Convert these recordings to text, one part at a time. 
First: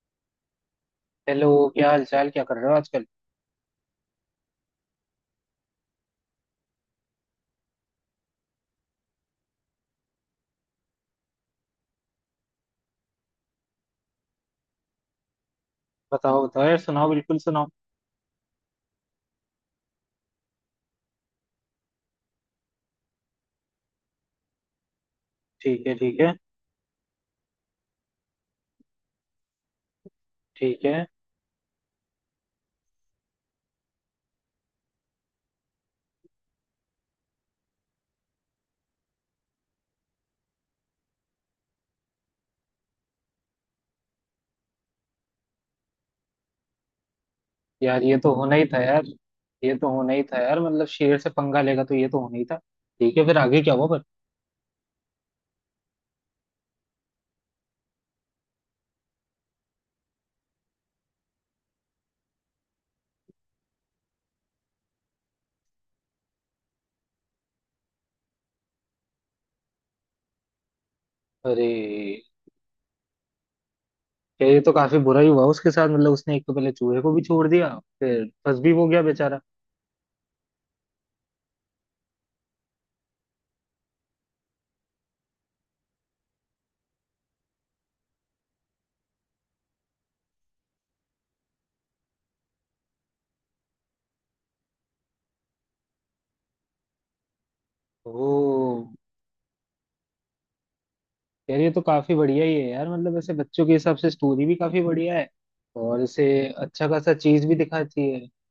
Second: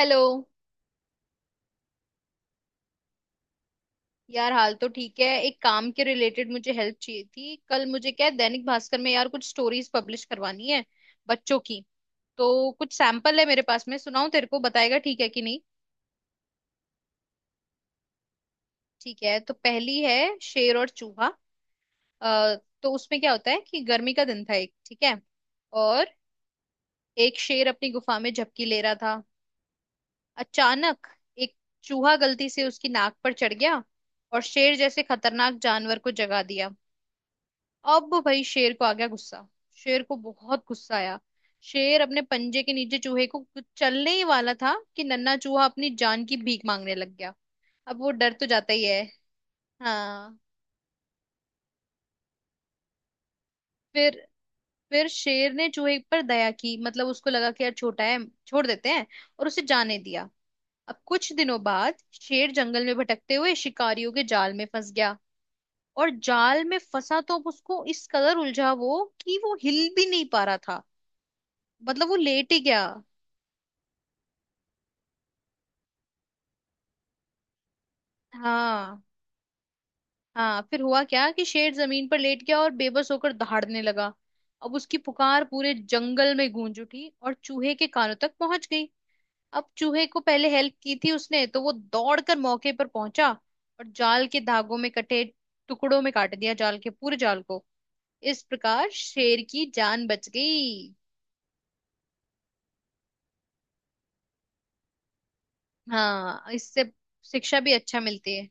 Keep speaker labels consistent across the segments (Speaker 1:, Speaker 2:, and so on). Speaker 1: Hello.
Speaker 2: Hello. क्या हाल चाल, क्या कर रहे हो आजकल?
Speaker 1: यार हाल तो ठीक है। एक काम के रिलेटेड मुझे हेल्प चाहिए थी। कल मुझे क्या है, दैनिक भास्कर में यार कुछ स्टोरीज पब्लिश करवानी है बच्चों की। तो कुछ सैंपल है मेरे पास में, सुनाऊं? तेरे को बताएगा ठीक है कि नहीं।
Speaker 2: बताओ बताओ यार, सुनाओ, बिल्कुल सुनाओ।
Speaker 1: ठीक है, तो पहली है शेर और चूहा। अ, तो उसमें क्या होता है कि गर्मी का दिन था एक, ठीक है।
Speaker 2: ठीक है,
Speaker 1: और
Speaker 2: ठीक है,
Speaker 1: एक शेर अपनी गुफा में झपकी ले रहा था।
Speaker 2: ठीक है।
Speaker 1: अचानक एक चूहा गलती से उसकी नाक पर चढ़ गया और शेर जैसे खतरनाक जानवर को जगा दिया। अब भाई शेर को आ गया गुस्सा। शेर को बहुत गुस्सा आया। शेर अपने पंजे के नीचे चूहे को कुछ चलने ही वाला था कि नन्हा चूहा अपनी जान की भीख मांगने लग गया। अब
Speaker 2: यार,
Speaker 1: वो
Speaker 2: ये तो
Speaker 1: डर तो
Speaker 2: होना ही
Speaker 1: जाता
Speaker 2: था
Speaker 1: ही है।
Speaker 2: यार। ये तो होना ही
Speaker 1: हाँ।
Speaker 2: था यार, मतलब शेर से पंगा लेगा तो ये तो होना ही था। ठीक है। फिर आगे क्या हुआ पर?
Speaker 1: फिर फिर शेर ने चूहे पर दया की, मतलब उसको लगा कि यार छोटा है, छोड़ देते हैं, और उसे जाने दिया। अब कुछ दिनों बाद शेर जंगल में भटकते हुए शिकारियों के जाल में फंस गया। और जाल में फंसा तो अब उसको इस कदर उलझा वो कि वो हिल भी नहीं पा रहा था,
Speaker 2: अरे
Speaker 1: मतलब वो लेट ही गया।
Speaker 2: यार, ये तो काफी बुरा ही हुआ उसके साथ, मतलब उसने एक तो पहले चूहे को भी छोड़ दिया, फिर फंस भी हो गया
Speaker 1: हाँ।
Speaker 2: बेचारा।
Speaker 1: हाँ, फिर हुआ क्या कि शेर जमीन पर लेट गया और बेबस होकर दहाड़ने लगा। अब उसकी पुकार पूरे जंगल में गूंज उठी और चूहे के कानों तक पहुंच गई। अब चूहे को पहले हेल्प की थी उसने तो वो दौड़कर मौके पर पहुंचा। और जाल के धागों में कटे टुकड़ों में काट दिया, जाल के पूरे जाल को। इस प्रकार
Speaker 2: ओ!
Speaker 1: शेर की जान बच गई।
Speaker 2: यार, ये तो काफी बढ़िया ही है यार, मतलब ऐसे बच्चों के हिसाब से स्टोरी भी काफी बढ़िया है। और इसे
Speaker 1: हाँ, इससे
Speaker 2: अच्छा खासा चीज भी
Speaker 1: शिक्षा भी अच्छा
Speaker 2: दिखाती है।
Speaker 1: मिलती है।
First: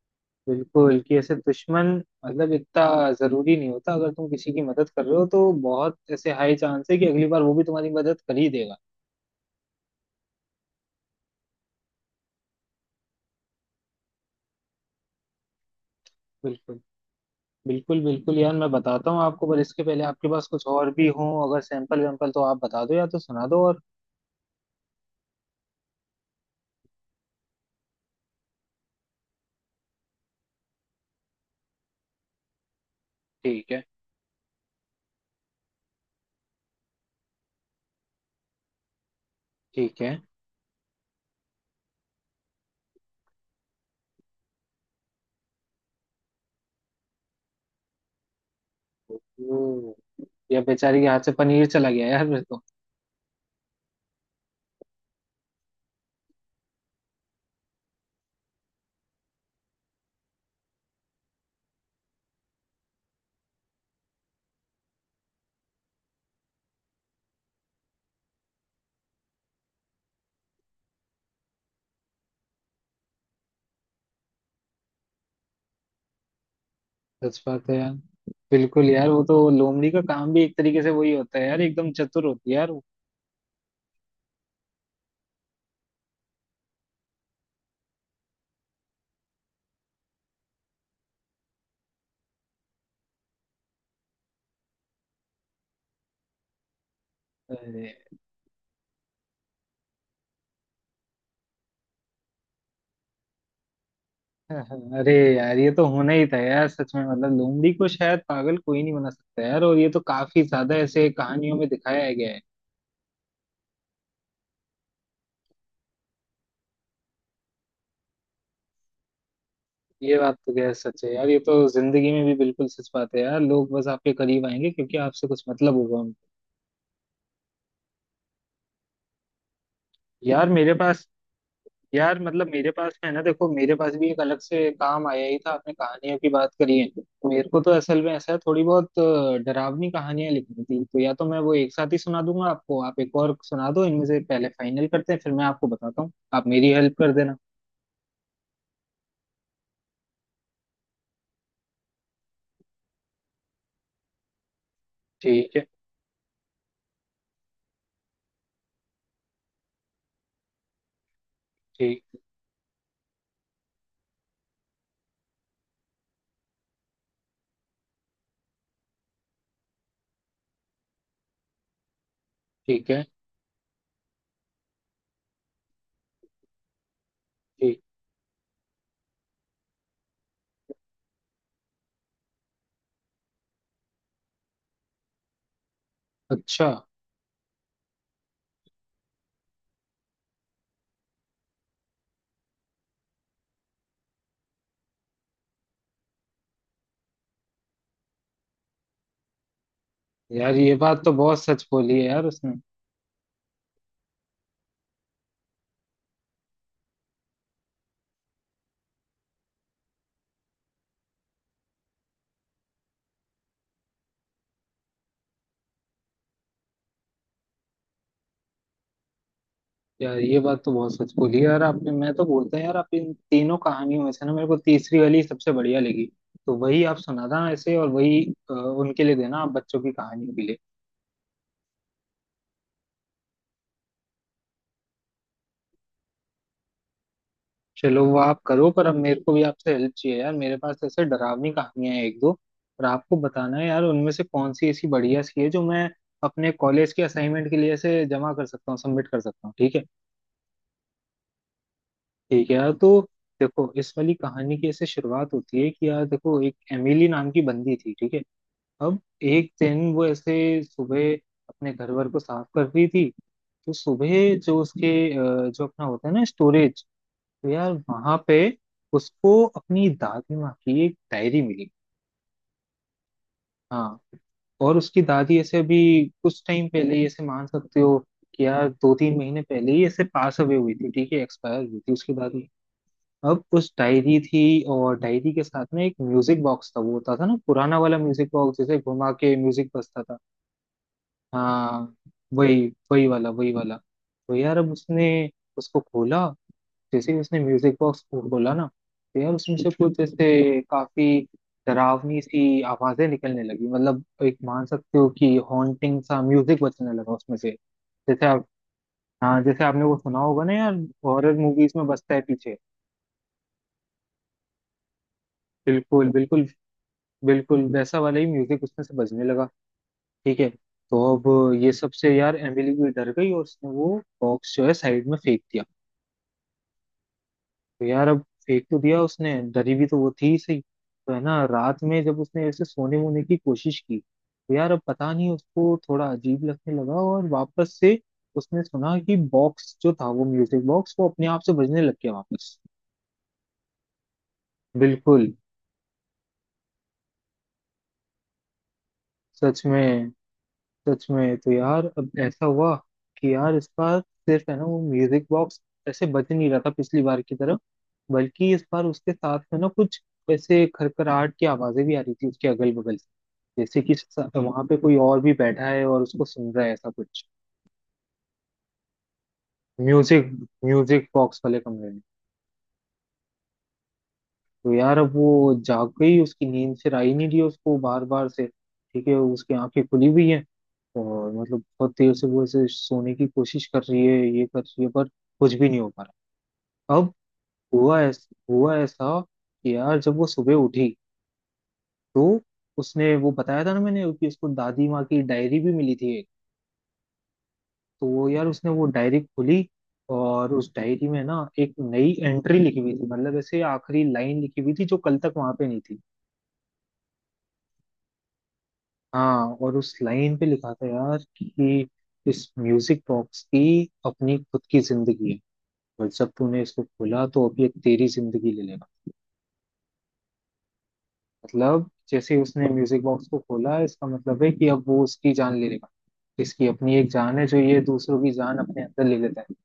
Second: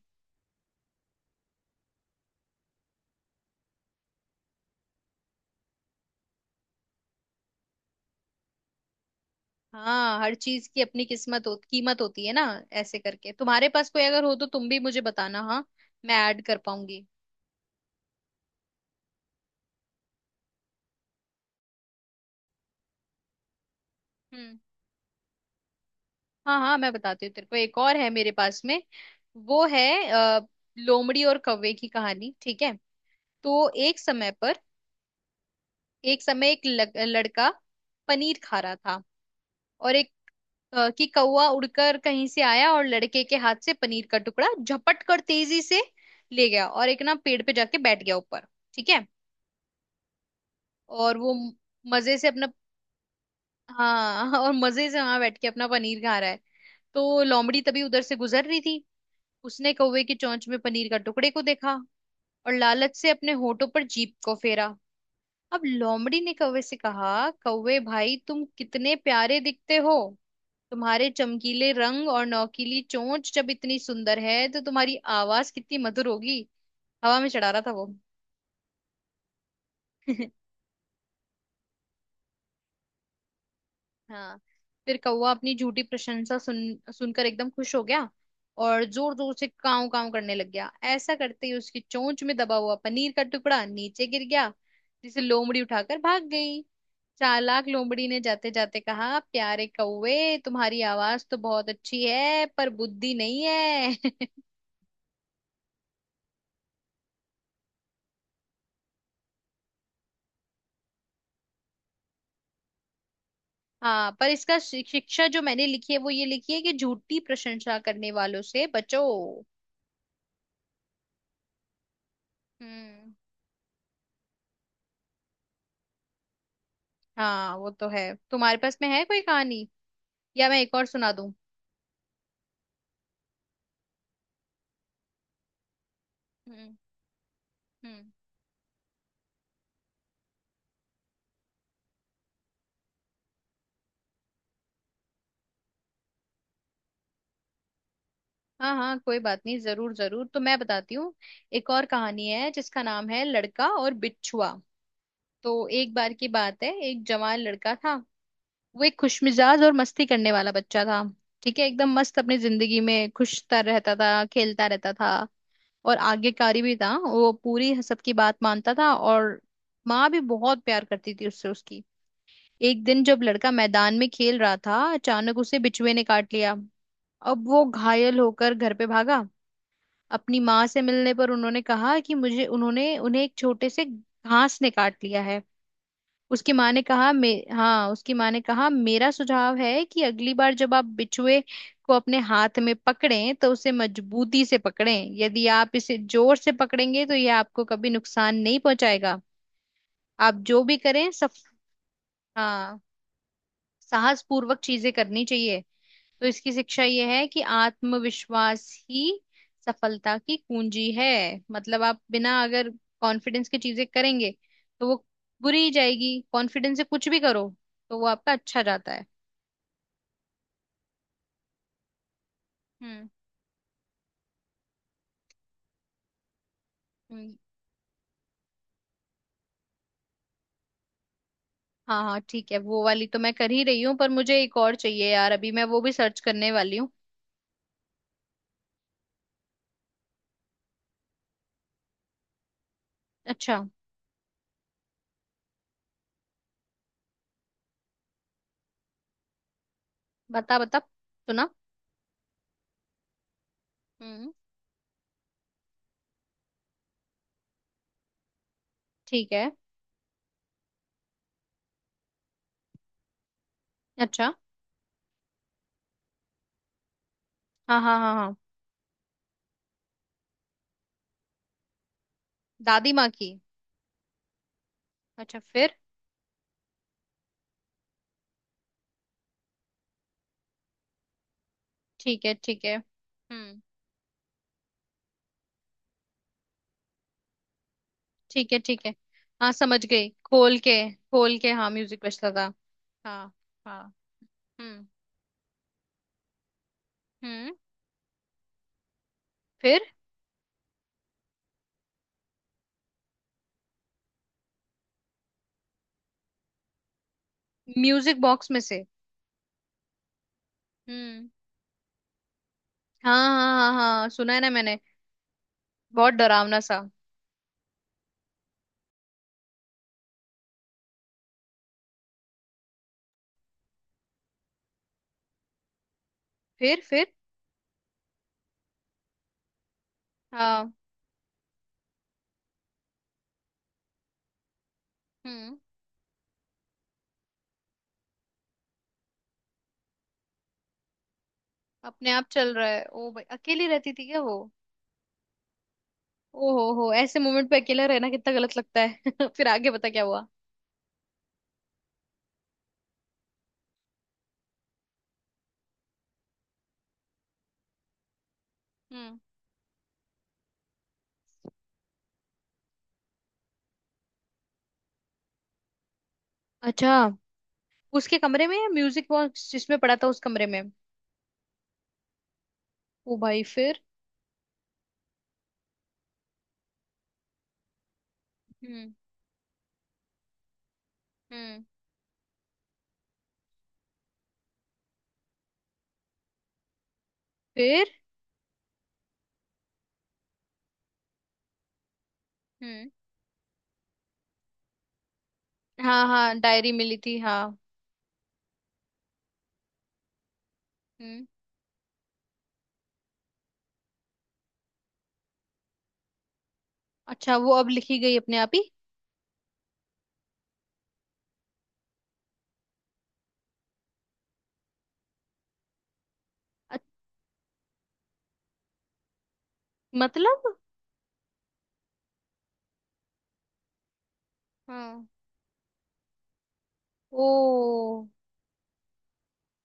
Speaker 2: बिल्कुल। कि ऐसे दुश्मन, मतलब, इतना जरूरी नहीं होता, अगर तुम किसी की मदद कर रहे हो तो बहुत ऐसे हाई चांस है कि अगली बार वो भी तुम्हारी मदद कर ही देगा।
Speaker 1: हाँ, हर चीज की अपनी किस्मत हो, कीमत होती है ना। ऐसे करके तुम्हारे पास कोई अगर हो तो तुम भी मुझे बताना, हाँ। मैं ऐड कर
Speaker 2: बिल्कुल,
Speaker 1: पाऊंगी।
Speaker 2: बिल्कुल, बिल्कुल यार, मैं बताता हूँ आपको, पर इसके पहले आपके पास कुछ और भी हो अगर सैंपल वैम्पल, तो आप बता दो या तो सुना दो और।
Speaker 1: हम्म। हाँ हाँ, मैं बताती हूँ तेरे को, एक और है मेरे पास में। वो है लोमड़ी और कौवे की कहानी, ठीक है। तो
Speaker 2: ठीक है,
Speaker 1: एक समय एक लड़का पनीर खा रहा था। और
Speaker 2: ठीक
Speaker 1: एक
Speaker 2: है।
Speaker 1: कि कौवा उड़कर कहीं से आया और लड़के के हाथ से पनीर का टुकड़ा झपट कर तेजी से ले गया और एक ना पेड़ पे जाके बैठ गया ऊपर। ठीक है।
Speaker 2: ओ, या बेचारी के
Speaker 1: और
Speaker 2: हाथ से
Speaker 1: वो
Speaker 2: पनीर चला गया
Speaker 1: मजे
Speaker 2: यार,
Speaker 1: से
Speaker 2: फिर
Speaker 1: अपना
Speaker 2: तो।
Speaker 1: हाँ, और मजे से वहां बैठ के अपना पनीर खा रहा है। तो लोमड़ी तभी उधर से गुजर रही थी। उसने कौवे की चोंच में पनीर का टुकड़े को देखा और लालच से अपने होठों पर जीभ को फेरा। अब लोमड़ी ने कौवे से कहा, कौवे भाई तुम कितने प्यारे दिखते हो। तुम्हारे चमकीले रंग और नौकीली चोंच जब इतनी सुंदर है तो तुम्हारी आवाज कितनी मधुर होगी। हवा में
Speaker 2: सच
Speaker 1: चढ़ा रहा
Speaker 2: बात
Speaker 1: था
Speaker 2: है
Speaker 1: वो।
Speaker 2: यार। बिल्कुल यार, वो तो लोमड़ी का काम भी एक तरीके से वही होता है यार, एकदम चतुर होती है यार वो।
Speaker 1: हाँ। फिर कौवा अपनी झूठी प्रशंसा सुनकर एकदम खुश हो गया। और जोर जोर से काव काव करने लग गया। ऐसा करते ही उसकी चोंच में दबा हुआ पनीर का टुकड़ा नीचे गिर गया जिसे लोमड़ी उठाकर भाग गई। चालाक
Speaker 2: अरे,
Speaker 1: लोमड़ी ने जाते जाते कहा, प्यारे कौवे तुम्हारी आवाज तो बहुत अच्छी है पर बुद्धि नहीं है।
Speaker 2: अरे यार, ये तो होना ही था यार, सच में, मतलब लोमड़ी को शायद पागल कोई नहीं बना सकता यार, और ये तो काफी ज्यादा ऐसे कहानियों में दिखाया गया है।
Speaker 1: हाँ, पर इसका शिक्षा जो मैंने लिखी है वो ये लिखी है कि झूठी प्रशंसा करने वालों से बचो।
Speaker 2: ये बात तो गैर सच है यार, ये तो जिंदगी में भी बिल्कुल सच
Speaker 1: हम्म।
Speaker 2: बात है यार। लोग बस आपके करीब आएंगे क्योंकि आपसे कुछ मतलब होगा उनको।
Speaker 1: हाँ वो तो है। तुम्हारे पास में है कोई कहानी
Speaker 2: यार
Speaker 1: या मैं
Speaker 2: मेरे
Speaker 1: एक और
Speaker 2: पास
Speaker 1: सुना दूं?
Speaker 2: यार, मतलब मेरे पास है ना, देखो, मेरे पास भी एक अलग से काम आया ही था। आपने कहानियों की बात
Speaker 1: हम्म।
Speaker 2: करी है। मेरे को तो असल
Speaker 1: हम्म।
Speaker 2: में ऐसा है, थोड़ी बहुत डरावनी कहानियां लिखनी थी, तो या तो मैं वो एक साथ ही सुना दूंगा आपको, आप एक और सुना दो। इनमें से पहले फाइनल करते हैं, फिर मैं आपको बताता हूँ, आप मेरी हेल्प कर देना।
Speaker 1: हाँ हाँ, कोई बात नहीं, जरूर जरूर, तो मैं बताती हूँ। एक और कहानी है जिसका नाम है लड़का और बिच्छुआ।
Speaker 2: ठीक है,
Speaker 1: तो एक बार की बात है, एक जवान लड़का था। वो एक खुशमिजाज और मस्ती करने वाला बच्चा था। ठीक है, एकदम मस्त
Speaker 2: ठीक,
Speaker 1: अपनी जिंदगी में खुशता रहता था, खेलता रहता था। और आज्ञाकारी भी था, वो पूरी सबकी बात मानता था। और माँ भी बहुत प्यार करती थी उससे, उसकी। एक
Speaker 2: ठीक
Speaker 1: दिन
Speaker 2: है,
Speaker 1: जब लड़का मैदान में खेल रहा था अचानक उसे बिच्छुए ने काट लिया। अब वो
Speaker 2: ठीक।
Speaker 1: घायल होकर घर पे भागा। अपनी माँ से मिलने पर उन्होंने कहा कि मुझे उन्होंने उन्हें एक छोटे से घास ने काट लिया है।
Speaker 2: अच्छा।
Speaker 1: उसकी माँ ने कहा, मेरा सुझाव है कि अगली बार जब आप बिच्छुए को अपने हाथ में पकड़ें तो उसे मजबूती से पकड़ें। यदि आप इसे जोर से पकड़ेंगे तो यह आपको कभी नुकसान नहीं पहुंचाएगा। आप
Speaker 2: यार,
Speaker 1: जो
Speaker 2: ये
Speaker 1: भी
Speaker 2: बात
Speaker 1: करें
Speaker 2: तो
Speaker 1: सब,
Speaker 2: बहुत सच बोली है यार उसने।
Speaker 1: हाँ, साहस पूर्वक चीजें करनी चाहिए। तो इसकी शिक्षा ये है कि आत्मविश्वास ही सफलता की कुंजी है। मतलब आप बिना अगर कॉन्फिडेंस की चीजें करेंगे तो वो बुरी ही जाएगी। कॉन्फिडेंस से कुछ भी करो तो वो आपका अच्छा जाता है।
Speaker 2: यार, ये बात तो बहुत सच बोली यार आपने। मैं तो बोलता है यार, आप
Speaker 1: हम्म।
Speaker 2: इन तीनों कहानियों में से ना मेरे को तीसरी वाली सबसे बढ़िया लगी। तो वही आप
Speaker 1: हम्म,
Speaker 2: सुनाना ऐसे, और वही उनके लिए देना आप बच्चों की कहानियों के लिए।
Speaker 1: हाँ हाँ, ठीक है। वो वाली तो मैं कर ही रही हूँ पर मुझे एक और चाहिए यार, अभी मैं वो भी सर्च करने वाली हूँ।
Speaker 2: चलो वो आप करो, पर अब मेरे को भी आपसे हेल्प चाहिए यार। मेरे पास तो ऐसे डरावनी कहानियां हैं एक दो, और आपको बताना
Speaker 1: अच्छा,
Speaker 2: है यार उनमें से कौन सी ऐसी बढ़िया सी है जो मैं अपने कॉलेज के असाइनमेंट के लिए ऐसे जमा कर सकता हूँ, सबमिट कर सकता हूँ, ठीक है?
Speaker 1: बता बता सुना।
Speaker 2: ठीक है यार, तो देखो, इस वाली
Speaker 1: हम्म।
Speaker 2: कहानी की ऐसे शुरुआत होती है कि यार देखो, एक एमिली नाम की बंदी थी, ठीक है। अब
Speaker 1: ठीक है।
Speaker 2: एक दिन वो ऐसे सुबह अपने घर वर को साफ कर रही थी। तो
Speaker 1: अच्छा।
Speaker 2: सुबह जो उसके जो अपना होता है ना स्टोरेज, तो यार
Speaker 1: हाँ हाँ हाँ
Speaker 2: वहां
Speaker 1: हाँ।
Speaker 2: पे उसको अपनी दादी माँ की एक डायरी मिली।
Speaker 1: दादी माँ की?
Speaker 2: हाँ, और उसकी दादी
Speaker 1: अच्छा,
Speaker 2: ऐसे
Speaker 1: फिर?
Speaker 2: अभी कुछ टाइम पहले ही, ऐसे मान सकते हो कि यार 2-3 महीने पहले ही ऐसे पास अवे हुई थी, ठीक है, एक्सपायर हुई थी उसकी
Speaker 1: ठीक है
Speaker 2: दादी।
Speaker 1: ठीक है।
Speaker 2: अब
Speaker 1: हम्म।
Speaker 2: उस डायरी थी, और डायरी के साथ में एक म्यूजिक बॉक्स था। वो होता था ना, पुराना वाला म्यूजिक
Speaker 1: ठीक
Speaker 2: बॉक्स,
Speaker 1: है
Speaker 2: जैसे
Speaker 1: ठीक है।
Speaker 2: घुमा के
Speaker 1: हाँ
Speaker 2: म्यूजिक
Speaker 1: समझ
Speaker 2: बजता
Speaker 1: गई,
Speaker 2: था।
Speaker 1: खोल के खोल के, हाँ
Speaker 2: हाँ।
Speaker 1: म्यूजिक बजता था।
Speaker 2: वही वही वाला,
Speaker 1: हाँ।
Speaker 2: वही वाला।
Speaker 1: हाँ।
Speaker 2: तो यार अब
Speaker 1: हम्म।
Speaker 2: उसने उसको खोला। जैसे ही उसने
Speaker 1: हम्म,
Speaker 2: म्यूजिक बॉक्स को खोला ना, तो यार उसमें से
Speaker 1: फिर?
Speaker 2: कुछ जैसे काफी डरावनी सी आवाजें निकलने लगी, मतलब एक मान सकते हो कि हॉन्टिंग सा म्यूजिक बजने लगा उसमें से।
Speaker 1: म्यूजिक
Speaker 2: जैसे आप
Speaker 1: बॉक्स में से?
Speaker 2: हाँ, जैसे आपने वो सुना होगा ना यार,
Speaker 1: हम्म।
Speaker 2: हॉरर मूवीज में बजता है पीछे।
Speaker 1: हाँ हाँ हाँ। हाँ, सुना है ना मैंने।
Speaker 2: बिल्कुल,
Speaker 1: बहुत
Speaker 2: बिल्कुल।
Speaker 1: डरावना सा।
Speaker 2: बिल्कुल वैसा वाला ही म्यूजिक उसमें से बजने लगा। ठीक है। तो अब ये सब से यार एमिली भी डर गई, और उसने वो बॉक्स जो है साइड में फेंक दिया।
Speaker 1: फिर? फिर?
Speaker 2: तो यार अब फेंक तो दिया उसने, डरी भी तो वो थी ही, सही
Speaker 1: हाँ।
Speaker 2: तो है ना। रात में जब उसने ऐसे सोने वोने की कोशिश की, तो यार अब पता नहीं
Speaker 1: हम्म।
Speaker 2: उसको थोड़ा अजीब लगने लगा, और वापस से उसने सुना कि बॉक्स जो था, वो म्यूजिक बॉक्स, वो अपने आप से बजने लग गया
Speaker 1: अपने आप चल
Speaker 2: वापस।
Speaker 1: रहा है? ओ भाई, अकेली रहती थी क्या वो?
Speaker 2: बिल्कुल।
Speaker 1: ओ हो, ऐसे मोमेंट पे अकेला रहना कितना गलत लगता है। फिर
Speaker 2: सच
Speaker 1: आगे बता क्या
Speaker 2: में,
Speaker 1: हुआ।
Speaker 2: सच में। तो यार अब ऐसा हुआ कि यार इस बार सिर्फ है ना वो म्यूजिक बॉक्स ऐसे बज नहीं रहा था पिछली बार की तरह, बल्कि इस बार उसके
Speaker 1: हम्म।
Speaker 2: साथ में ना कुछ ऐसे खरखराहट की आवाजें भी आ रही थी उसके अगल बगल से, जैसे कि वहां पे कोई और भी बैठा है और उसको सुन रहा है, ऐसा
Speaker 1: अच्छा,
Speaker 2: कुछ।
Speaker 1: उसके कमरे में या म्यूजिक बॉक्स जिसमें पड़ा था उस
Speaker 2: म्यूजिक
Speaker 1: कमरे में?
Speaker 2: म्यूजिक बॉक्स वाले कमरे में।
Speaker 1: ओ भाई फिर?
Speaker 2: तो यार अब वो जाग गई, उसकी नींद फिर आई नहीं, रही उसको बार बार से,
Speaker 1: हम्म।
Speaker 2: ठीक है, उसकी आंखें खुली हुई हैं, और मतलब
Speaker 1: हम्म,
Speaker 2: बहुत देर से वो ऐसे सोने की कोशिश कर रही है, ये कर रही है, पर कुछ भी नहीं हो पा रहा अब।
Speaker 1: फिर?
Speaker 2: हुआ ऐसा कि यार जब वो सुबह उठी, तो
Speaker 1: हम्म।
Speaker 2: उसने वो बताया था ना मैंने कि उसको दादी माँ की डायरी भी मिली
Speaker 1: हाँ
Speaker 2: थी एक।
Speaker 1: हाँ, डायरी मिली थी, हाँ।
Speaker 2: तो वो यार उसने वो डायरी खोली, और उस डायरी में
Speaker 1: हम्म।
Speaker 2: ना एक नई एंट्री लिखी हुई थी, मतलब ऐसे आखिरी लाइन लिखी हुई थी जो कल तक वहां पे नहीं थी।
Speaker 1: अच्छा, वो अब लिखी गई अपने आप ही?
Speaker 2: हाँ, और उस लाइन पे लिखा था यार कि इस म्यूजिक बॉक्स की अपनी खुद की जिंदगी है, और जब तूने
Speaker 1: अ-
Speaker 2: इसको खोला, तो अभी ये तेरी जिंदगी ले लेगा।
Speaker 1: मतलब।
Speaker 2: मतलब जैसे ही उसने म्यूजिक बॉक्स को खोला, इसका मतलब है कि अब वो
Speaker 1: हाँ।
Speaker 2: उसकी जान ले लेगा। इसकी अपनी एक
Speaker 1: ओ।
Speaker 2: जान है जो ये दूसरों की जान अपने अंदर ले लेता है।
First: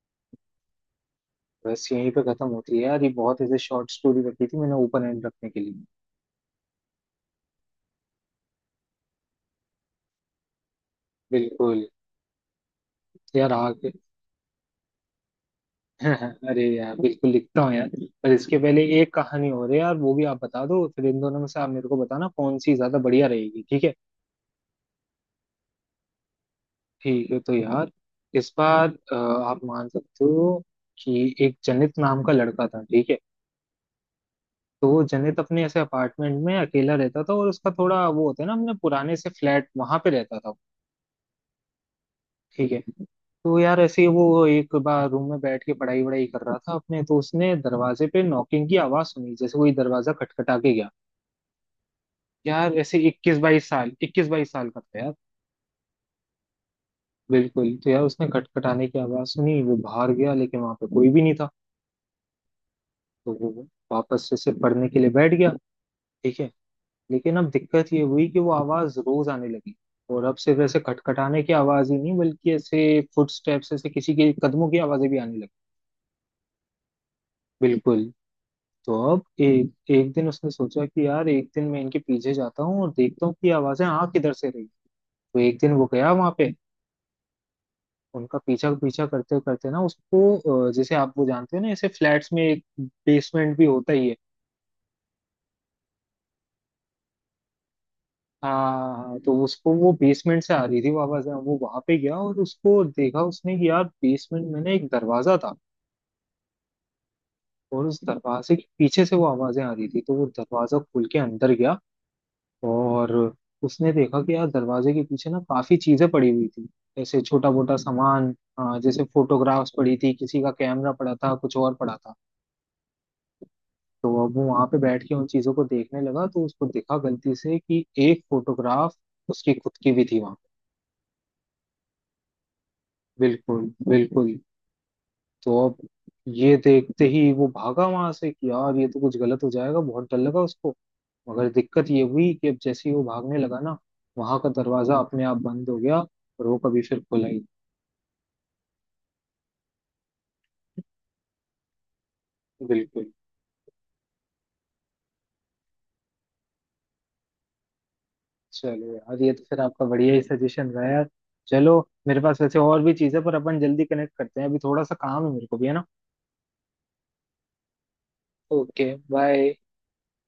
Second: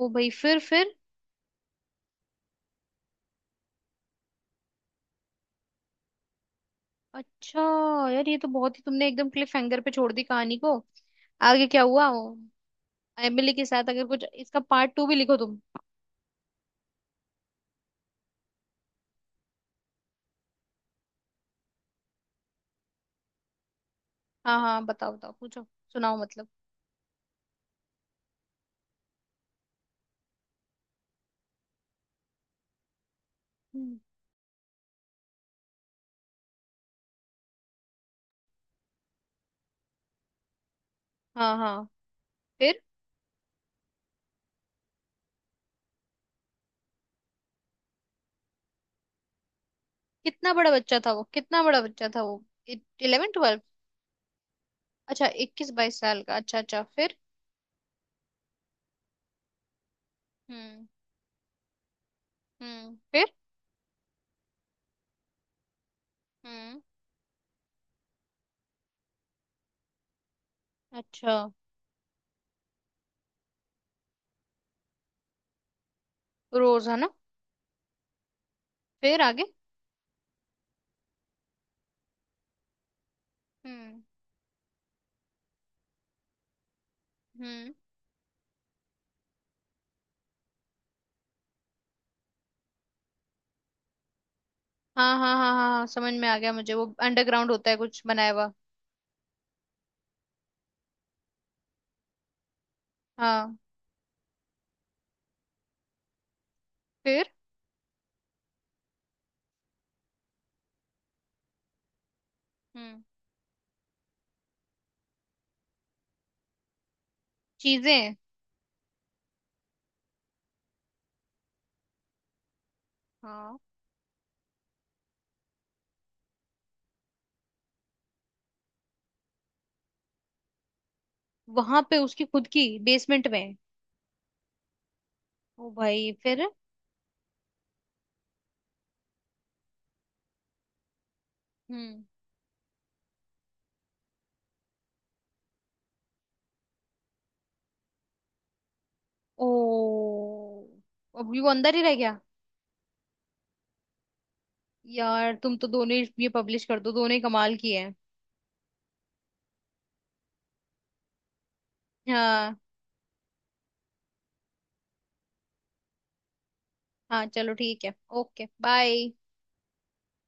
Speaker 1: ओ भाई, फिर?
Speaker 2: बस यहीं पे खत्म होती है यार ये, बहुत ऐसे शॉर्ट स्टोरी रखी थी मैंने ओपन एंड रखने के लिए।
Speaker 1: अच्छा यार, ये तो बहुत ही तुमने एकदम क्लिफ हैंगर पे छोड़ दी कहानी को। आगे क्या
Speaker 2: बिल्कुल।
Speaker 1: हुआ वो
Speaker 2: यार
Speaker 1: एमिली के साथ,
Speaker 2: आगे
Speaker 1: अगर कुछ इसका पार्ट 2 भी लिखो तुम।
Speaker 2: अरे यार, बिल्कुल लिखता हूँ यार। पर इसके पहले एक कहानी और है यार, वो भी आप बता दो, फिर इन दोनों में से आप मेरे को बताना कौन सी ज्यादा बढ़िया रहेगी, ठीक है?
Speaker 1: हाँ हाँ, बताओ बताओ, पूछो, सुनाओ मतलब।
Speaker 2: ठीक है, तो यार इस बार आप मान सकते हो कि एक जनित नाम का लड़का था, ठीक है।
Speaker 1: हम्म।
Speaker 2: तो वो जनित अपने ऐसे अपार्टमेंट में अकेला रहता था, और उसका थोड़ा वो होता है ना, अपने पुराने से फ्लैट वहां पे रहता था वो।
Speaker 1: हाँ हाँ,
Speaker 2: ठीक है।
Speaker 1: फिर?
Speaker 2: तो यार ऐसे ही वो एक बार रूम में बैठ के पढ़ाई वढ़ाई कर रहा था अपने, तो उसने दरवाजे पे नॉकिंग की आवाज सुनी, जैसे कोई दरवाजा
Speaker 1: कितना
Speaker 2: खटखटा
Speaker 1: बड़ा
Speaker 2: के गया।
Speaker 1: बच्चा था वो? कितना बड़ा बच्चा था वो?
Speaker 2: यार ऐसे
Speaker 1: इलेवन ट्वेल्व
Speaker 2: 21-22 साल का था यार।
Speaker 1: अच्छा, 21 22 साल का, अच्छा अच्छा, फिर?
Speaker 2: बिल्कुल। तो यार उसने खटखटाने की आवाज सुनी, वो बाहर गया, लेकिन वहां पे
Speaker 1: हम्म।
Speaker 2: कोई भी नहीं था।
Speaker 1: हम्म,
Speaker 2: तो
Speaker 1: फिर?
Speaker 2: वो वापस से सिर्फ पढ़ने के लिए बैठ गया, ठीक है।
Speaker 1: हम्म।
Speaker 2: लेकिन अब दिक्कत ये हुई कि वो आवाज रोज आने लगी, और अब सिर्फ ऐसे
Speaker 1: अच्छा,
Speaker 2: खटखटाने की आवाज ही नहीं, बल्कि ऐसे फुटस्टेप्स, ऐसे किसी के कदमों की आवाजें भी आने लगी।
Speaker 1: रोज है ना?
Speaker 2: बिल्कुल। तो
Speaker 1: फिर
Speaker 2: अब
Speaker 1: आगे?
Speaker 2: एक एक दिन उसने सोचा कि यार एक दिन मैं इनके पीछे जाता हूँ और देखता हूँ कि ये आवाजें
Speaker 1: हम्म।
Speaker 2: आ किधर से रही। तो एक दिन वो गया वहां पे,
Speaker 1: हम्म।
Speaker 2: उनका पीछा पीछा करते करते ना उसको जैसे आप वो जानते हो ना, ऐसे फ्लैट्स में एक बेसमेंट भी होता ही है।
Speaker 1: हाँ हाँ हाँ हाँ हाँ, समझ में आ गया मुझे, वो अंडरग्राउंड होता है कुछ बनाया हुआ।
Speaker 2: हाँ, तो उसको वो बेसमेंट से आ रही थी आवाज, है वो वहां पे गया और उसको देखा उसने
Speaker 1: हाँ,
Speaker 2: कि यार बेसमेंट में ना एक दरवाजा था,
Speaker 1: फिर?
Speaker 2: और उस दरवाजे के पीछे से वो आवाजें आ रही थी, तो वो दरवाजा खोल के अंदर गया।
Speaker 1: हम्म।
Speaker 2: और उसने देखा कि यार दरवाजे के पीछे ना काफी चीजें पड़ी हुई थी, जैसे छोटा मोटा
Speaker 1: चीजें।
Speaker 2: सामान, हाँ, जैसे फोटोग्राफ्स पड़ी थी, किसी का कैमरा पड़ा था, कुछ और पड़ा था।
Speaker 1: हाँ,
Speaker 2: तो अब वो वहां पे बैठ के उन चीजों को देखने लगा, तो उसको देखा गलती से कि एक फोटोग्राफ उसकी खुद की भी थी वहां।
Speaker 1: वहां पे उसकी खुद की बेसमेंट में?
Speaker 2: बिल्कुल, बिल्कुल। तो
Speaker 1: ओ
Speaker 2: अब
Speaker 1: भाई फिर?
Speaker 2: ये देखते ही वो भागा वहां से, कि यार ये तो कुछ गलत हो जाएगा, बहुत डर लगा उसको। मगर दिक्कत ये
Speaker 1: हम्म।
Speaker 2: हुई कि अब जैसे ही वो भागने लगा ना, वहां का दरवाजा अपने आप बंद हो गया, और वो कभी फिर खुला ही नहीं।
Speaker 1: ओ, अब ये वो अंदर ही रह गया?
Speaker 2: बिल्कुल।
Speaker 1: यार तुम तो दोनों ही ये पब्लिश कर दो, दोनों ही कमाल की है।
Speaker 2: चलो यार, ये तो फिर आपका बढ़िया ही सजेशन रहा यार। चलो, मेरे पास
Speaker 1: हाँ
Speaker 2: वैसे और भी चीजें, पर अपन जल्दी कनेक्ट करते हैं, अभी थोड़ा सा काम है मेरे को भी, है ना।
Speaker 1: हाँ चलो, ठीक है, ओके
Speaker 2: ओके
Speaker 1: बाय।
Speaker 2: बाय।